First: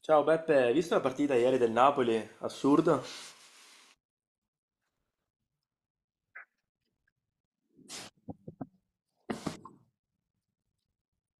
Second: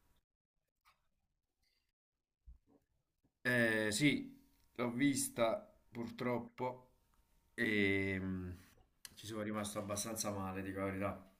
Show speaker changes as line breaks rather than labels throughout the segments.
Ciao Beppe, hai visto la partita ieri del Napoli? Assurdo.
Sì, l'ho vista purtroppo e ci sono rimasto abbastanza male, dico la verità.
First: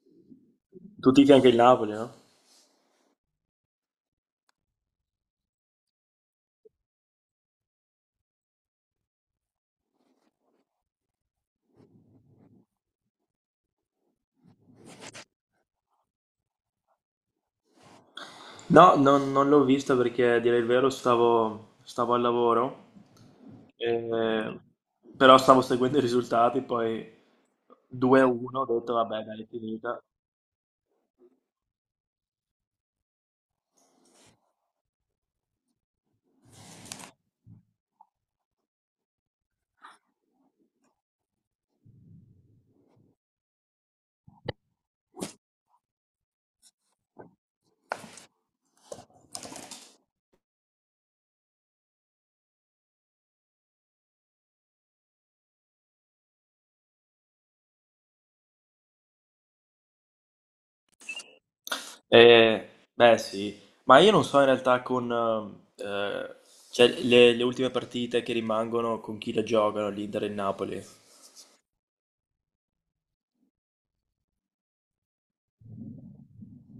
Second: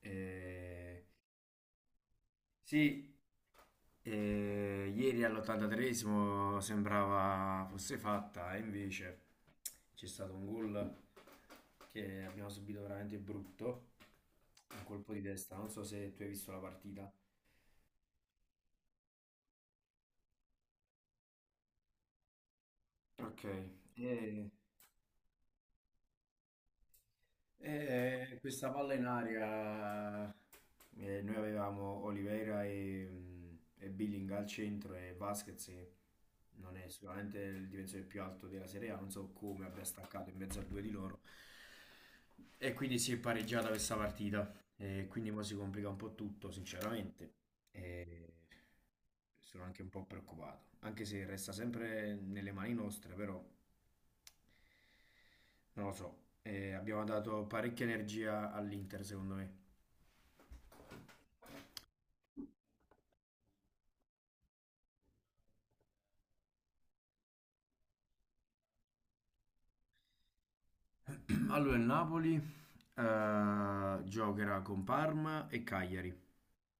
Eh,
Tu tifi anche il Napoli, no?
sì, ieri all'83esimo sembrava fosse fatta, e invece c'è stato un gol che abbiamo subito veramente brutto, un colpo di testa, non so se tu hai visto la partita.
No, non l'ho vista perché a dire il vero stavo al lavoro,
Ok, eh,
eh, però stavo seguendo i risultati, poi 2-1, ho
Questa palla
detto
in
vabbè, dai, è finita.
aria, noi avevamo Oliveira e Billing al centro e Vasquez che non è sicuramente il difensore più alto della Serie A, non so come abbia staccato in mezzo a due di loro, e quindi si è pareggiata questa partita. E quindi mo si complica un po' tutto, sinceramente, e sono anche un po' preoccupato, anche se resta sempre nelle mani nostre, però non lo so. Abbiamo dato parecchia energia all'Inter, secondo me.
Beh sì, ma io non so in realtà con eh, cioè, le ultime partite che rimangono con chi le giocano, l'Inter e il Napoli.
Allora il Napoli giocherà con Parma e Cagliari.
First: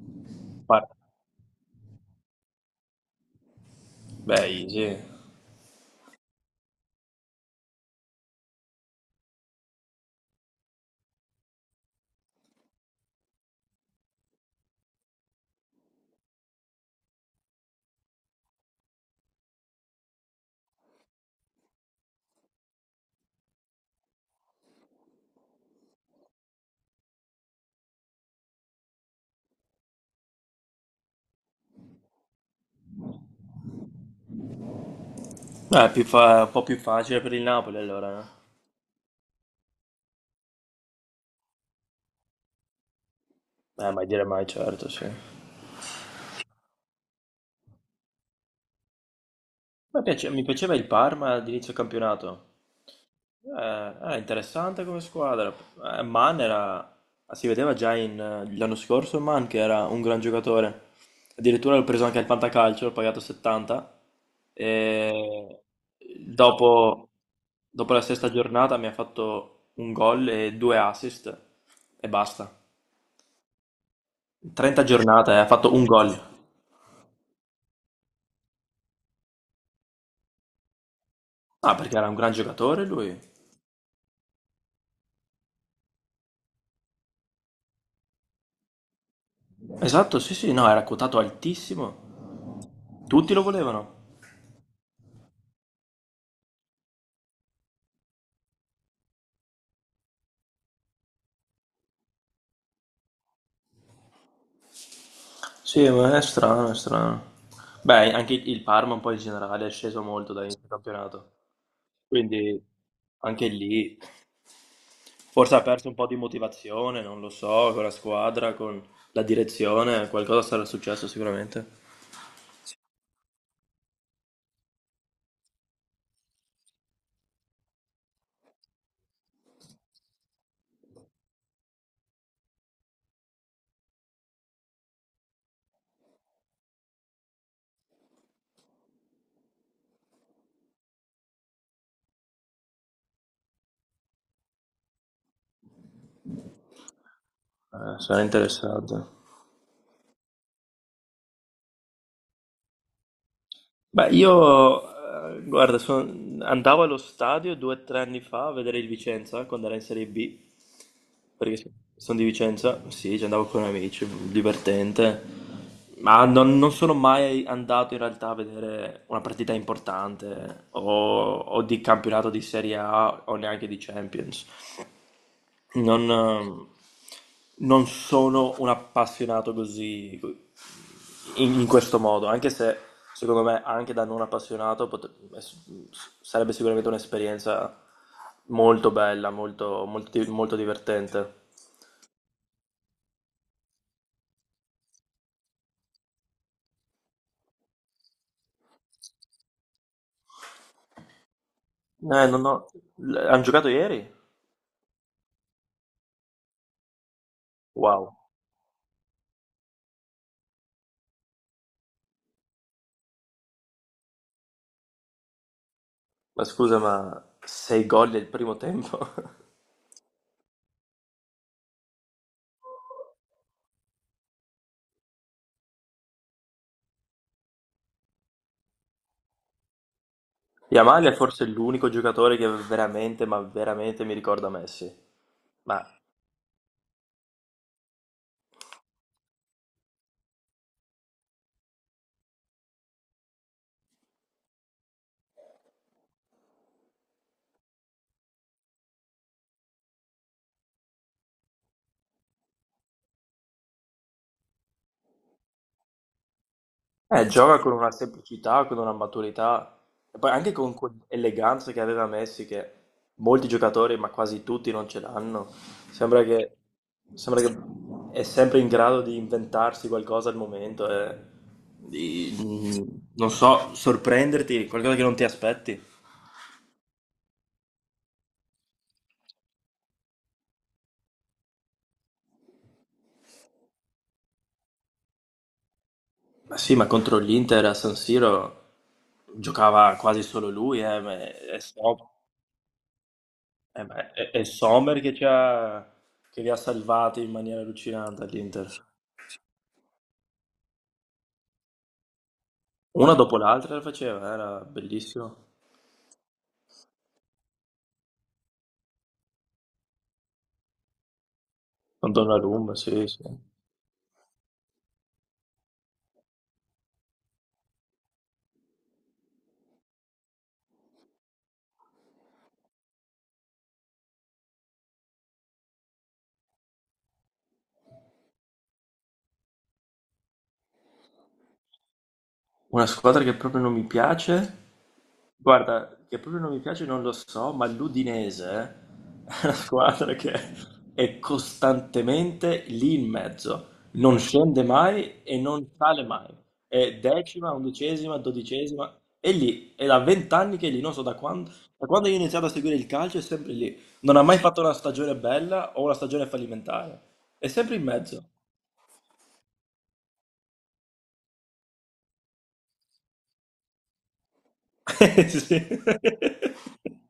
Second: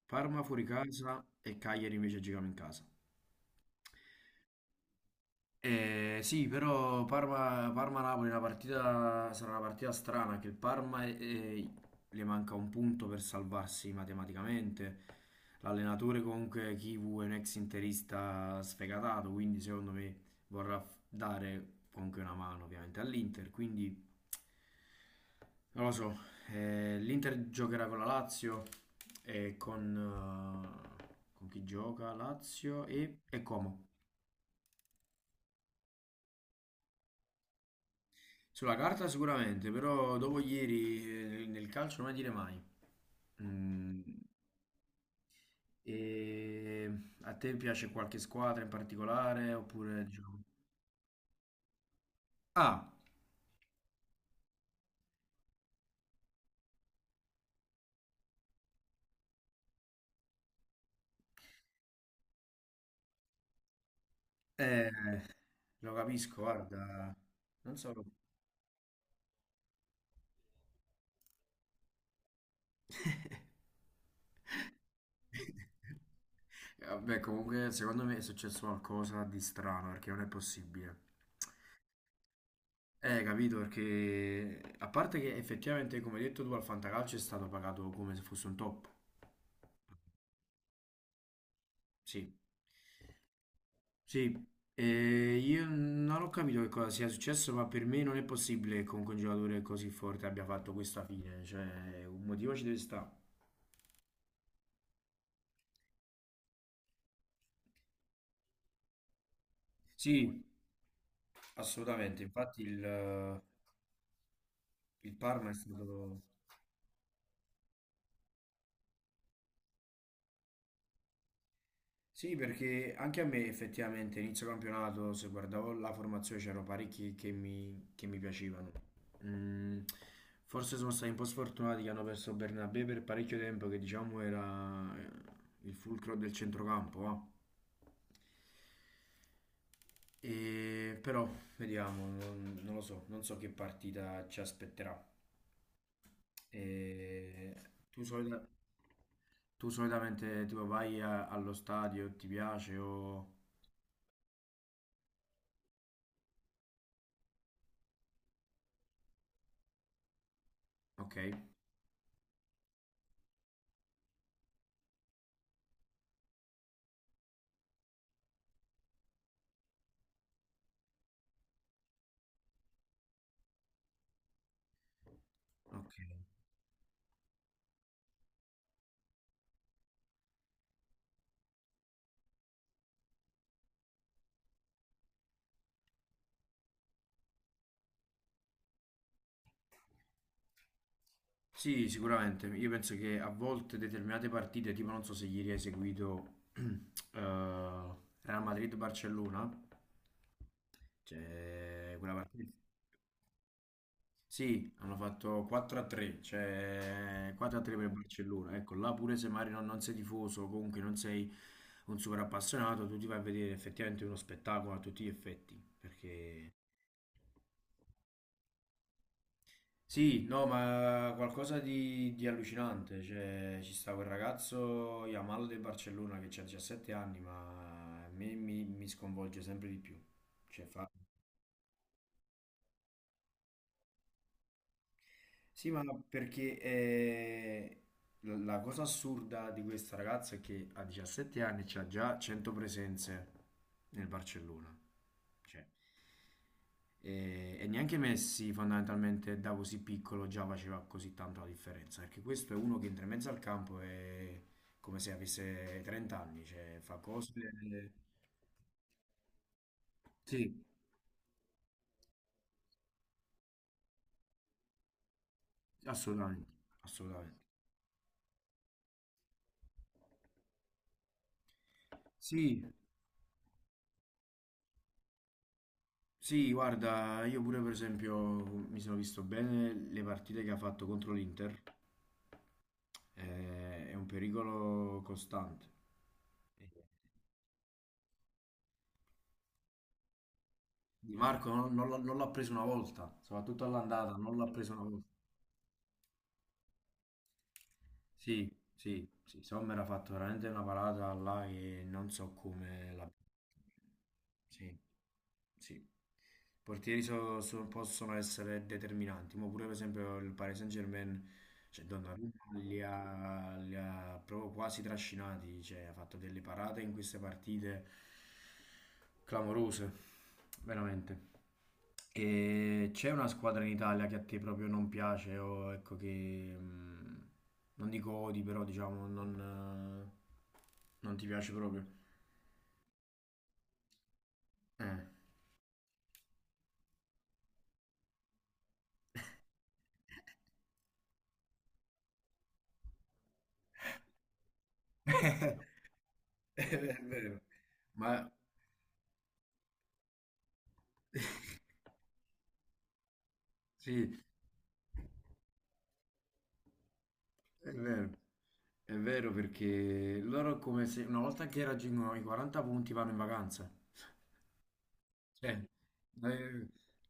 Parma fuori
Par-
casa e Cagliari invece giochiamo in casa.
Beh, easy.
Sì, però Parma-Napoli è una partita, sarà una partita strana, che il Parma, le manca un punto per salvarsi matematicamente. L'allenatore comunque Kivu è un ex interista sfegatato, quindi secondo me vorrà dare comunque una mano ovviamente all'Inter, quindi non lo so. L'Inter giocherà con la Lazio e con chi gioca? Lazio e Como.
È più un po' più facile per il Napoli allora,
Sulla carta sicuramente, però dopo ieri, nel calcio non mai dire mai. Mm,
Mai dire mai, certo, sì.
e a te piace qualche squadra in particolare? Oppure diciamo...
Mi piaceva il Parma all'inizio campionato.
Ah,
Era interessante come squadra. Man era... Si vedeva già l'anno scorso Man che era un gran giocatore. Addirittura l'ho preso anche al Fantacalcio, l'ho pagato 70.
eh,
E
lo capisco,
dopo,
guarda, non so.
dopo la sesta giornata mi ha fatto un gol e due assist e basta. 30 giornate, ha fatto un gol.
Vabbè, comunque secondo me è successo qualcosa di strano, perché non è possibile.
Ah, perché era un gran giocatore lui.
Capito, perché a parte che effettivamente, come hai detto tu, al Fantacalcio è stato pagato come se fosse un top.
Esatto, sì, sì, no, era quotato
Sì.
altissimo. Tutti lo volevano.
Sì, io non ho capito che cosa sia successo, ma per me non è possibile che comunque un giocatore così forte abbia fatto questa fine, cioè un motivo ci deve stare.
Sì, ma è strano, è strano. Beh, anche il Parma un po' in generale è sceso molto
Sì,
da inizio campionato.
assolutamente, infatti
Quindi
il, eh,
anche lì
il Parma è
forse ha perso un po' di
stato...
motivazione, non lo so, con la squadra, con la direzione, qualcosa sarà successo sicuramente.
Sì, perché anche a me, effettivamente, inizio campionato, se guardavo la formazione, c'erano parecchi che mi piacevano. Mm, Forse sono stati un po' sfortunati, che hanno perso Bernabé per parecchio tempo, che diciamo era il fulcro del centrocampo, va. E, però vediamo, non lo so, non so che partita ci aspetterà. E tu,
Sarà
solita-
interessante.
tu solitamente tipo vai allo stadio, ti piace o...
Beh, guarda, andavo allo stadio due o tre anni fa a vedere il Vicenza quando era in Serie B,
Ok,
perché sono di Vicenza, sì, ci andavo con amici, divertente, ma non sono mai andato in realtà a vedere una partita importante o di campionato di Serie A o neanche di Champions. Non,
ok.
ehm, non sono un appassionato così in questo modo, anche se secondo me anche da non appassionato sarebbe sicuramente un'esperienza molto bella, molto divertente.
Sì, sicuramente. Io penso che a volte determinate partite, tipo non so se ieri hai seguito Real Madrid-Barcellona, cioè quella
Non
partita.
ho- l- Hanno giocato ieri?
Sì, hanno fatto 4-3, cioè 4-3 per il
Wow,
Barcellona. Ecco, là pure se magari non sei tifoso, comunque non sei un super appassionato, tu ti vai a vedere effettivamente uno spettacolo a tutti gli effetti,
ma
perché.
scusa, ma sei gol del primo tempo?
Sì, no, ma qualcosa di allucinante. Cioè, ci sta quel ragazzo Yamal del Barcellona, che ha 17 anni, ma a me mi sconvolge sempre di più. Cioè, fa
Yamal è forse l'unico giocatore che veramente, ma veramente mi ricorda Messi.
sì, ma
Ma
no, perché la cosa assurda di questa ragazza è che a 17 anni c'ha già 100 presenze nel Barcellona. Cioè, e neanche Messi fondamentalmente da così piccolo già faceva così tanto la differenza, perché questo è uno che entra in mezzo al campo e come se avesse 30 anni, cioè fa cose...
Gioca con una semplicità, con una maturità, e poi
Sì,
anche con quell'eleganza che aveva Messi, che molti giocatori, ma quasi tutti, non ce l'hanno. Sembra
assolutamente,
che,
assolutamente.
sembra che è sempre in grado di inventarsi qualcosa al momento, e
Sì,
non so, sorprenderti, qualcosa che non ti aspetti.
sì, guarda, io pure per esempio mi sono visto bene le partite che ha fatto contro l'Inter. È un pericolo costante.
Ma sì, ma contro l'Inter a San Siro giocava quasi solo lui,
Di Marco non l'ha non l'ha preso una volta, soprattutto
eh, beh,
all'andata, non
è
l'ha preso una
Sommer
volta.
che li ha salvati in maniera allucinante
Sì,
all'Inter.
sì, sì, Sommer ha fatto veramente una parata là che non so come la...
Una dopo l'altra la faceva, era
Sì,
bellissimo.
sì. I portieri possono essere determinanti, ma pure per esempio il Paris Saint-Germain, cioè
Con
Donnarumma
Donnarumma,
li
sì, sì.
ha, li ha proprio quasi trascinati, cioè ha fatto delle parate in queste partite clamorose, veramente. E c'è una squadra in Italia che a te proprio non piace, o ecco che non dico odi, però diciamo non ti piace proprio.
Una squadra che proprio non mi piace.
Eh.
Guarda, che proprio non mi piace non lo so, ma l'Udinese è una squadra che è costantemente lì in mezzo, non scende mai e non sale mai. È
È vero,
decima, undicesima,
ma
dodicesima, è lì, è da vent'anni che è lì, non so da quando io ho iniziato a seguire il calcio è sempre lì.
sì,
Non ha mai fatto una stagione bella o una stagione fallimentare, è
è
sempre in
vero.
mezzo.
È vero, perché loro come se una volta che raggiungono i 40 punti vanno in vacanza.
Sì.
Cioè, eh,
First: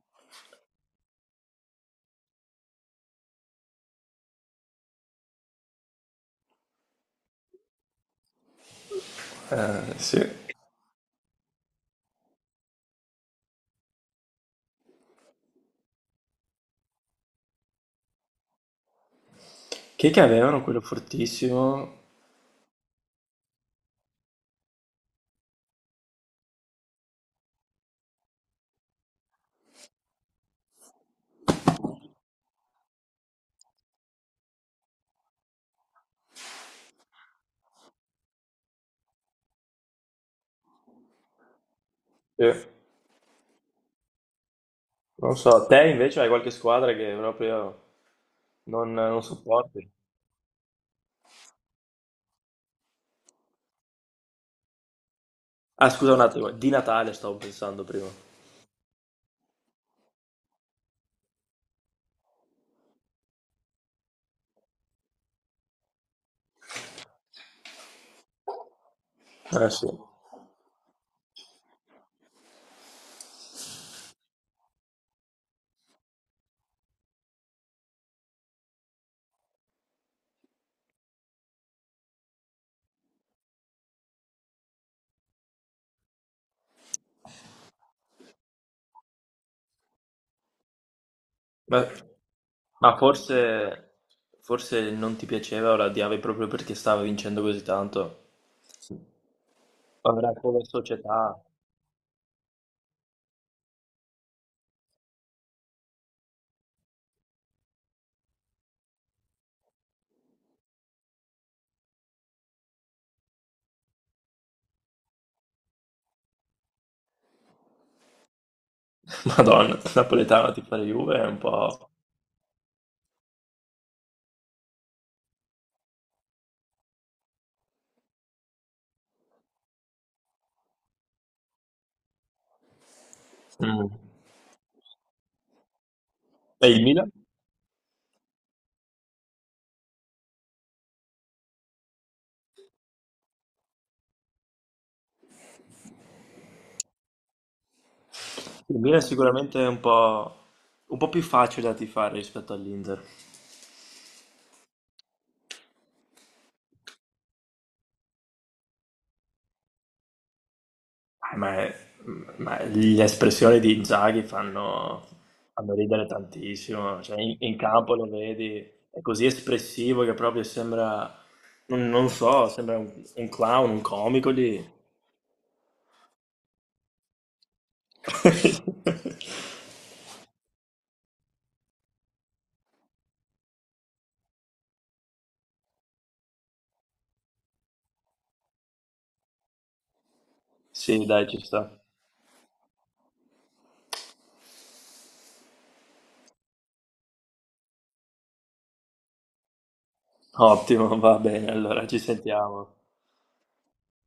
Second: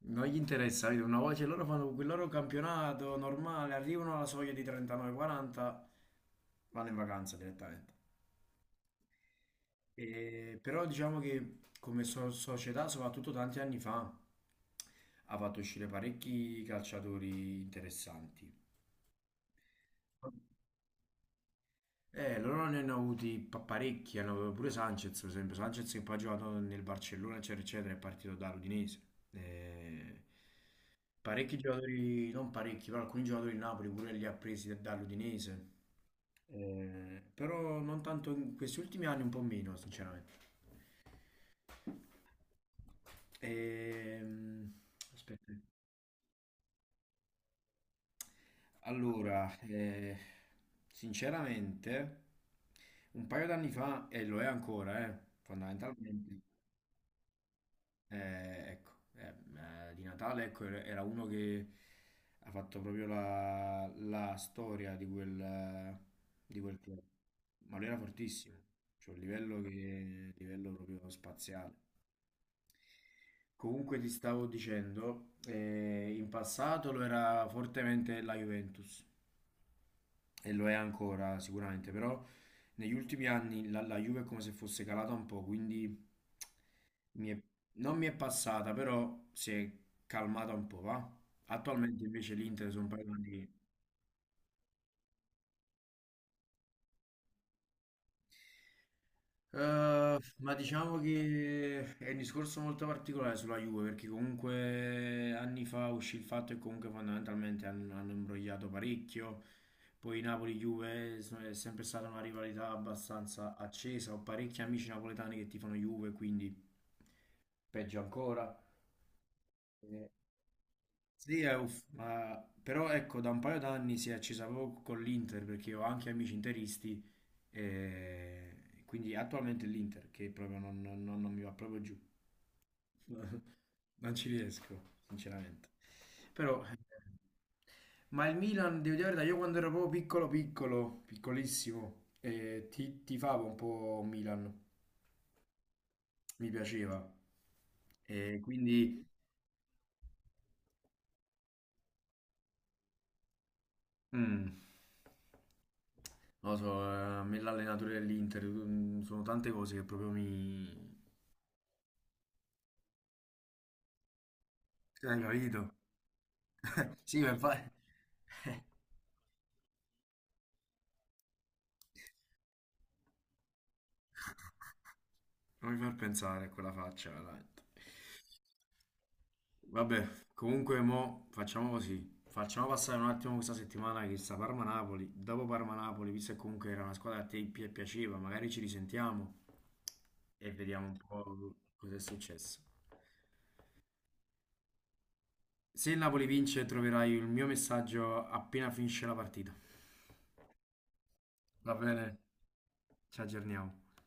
non gli interessa, capito? Una volta che loro fanno quel loro campionato normale, arrivano alla soglia di 39-40, vanno in vacanza direttamente.
sì.
Però diciamo che come società, soprattutto tanti anni fa, ha fatto uscire parecchi calciatori interessanti.
Chi è che avevano quello fortissimo?
Loro ne hanno avuti parecchi, hanno avuto pure Sanchez, per esempio. Sanchez, che poi ha giocato nel Barcellona, eccetera, eccetera, è partito da Udinese. Eh, Parecchi giocatori, non parecchi, però alcuni giocatori del Napoli pure li ha presi dall'Udinese. Però non tanto in questi ultimi anni, un po' meno, sinceramente.
Sì.
Ehm,
Non so,
Aspetta.
te invece hai qualche squadra che proprio non
Allora,
supporti?
sinceramente, un paio d'anni fa, e lo è ancora,
Ah, scusa un
fondamentalmente,
attimo, di Natale stavo pensando prima.
Ecco, eh, di Natale, ecco, era uno che ha fatto proprio la storia di quel club, ma lui era fortissimo, cioè un livello,
Eh sì.
che, livello proprio spaziale. Comunque ti stavo dicendo, in passato lo era fortemente la Juventus, e lo è ancora sicuramente, però negli ultimi anni la Juve è come se fosse calata un po', quindi Mi è- non mi è passata, però si è calmata un po', va?
Ma,
Attualmente invece l'Inter, sono un
ma
paio d'anni.
forse, forse non ti piaceva o la odiavi proprio perché stava vincendo così tanto? Avrà
Ma
come
diciamo
società.
che è un discorso molto particolare sulla Juve, perché comunque anni fa uscì il fatto che comunque fondamentalmente hanno imbrogliato parecchio. Poi Napoli-Juve è sempre stata una rivalità abbastanza accesa. Ho parecchi amici napoletani che tifano Juve, quindi peggio ancora.
Madonna, napoletano ti fare Juve è un
Sì, è uff,
po'...
ma però ecco, da un paio d'anni si è accesa proprio con l'Inter, perché ho anche amici interisti, e quindi attualmente è l'Inter che proprio non mi va proprio giù.
Mm.
Non ci riesco, sinceramente. Però,
E il Milan?
ma il Milan, devo dire la verità, io quando ero proprio piccolo, piccolo, piccolissimo, tifavo un po' Milan, mi piaceva. E
Il Milan è
quindi
sicuramente un po' più facile da tifare rispetto all'Inter.
mm. Non lo so, a me l'allenatore dell'Inter, sono tante cose che proprio mi...
Eh, Ma, è- ma le espressioni di Inzaghi fanno,
Hai capito?
fanno ridere tantissimo,
Sì,
cioè
ma
in
infatti...
campo lo vedi, è così espressivo che proprio sembra, non, non so, sembra un clown, un comico lì.
Non mi far pensare a quella faccia, veramente. Vabbè, comunque mo facciamo così. Facciamo passare un attimo questa settimana che sta Parma-Napoli. Dopo Parma-Napoli, visto che comunque era una squadra che a te piaceva, magari ci risentiamo e vediamo un
Sì, dai, ci
po'
sta.
cosa è successo. Se il Napoli vince, troverai il mio messaggio appena finisce la partita.
Ottimo, va bene,
Va
allora ci
bene?
sentiamo.
Ci aggiorniamo.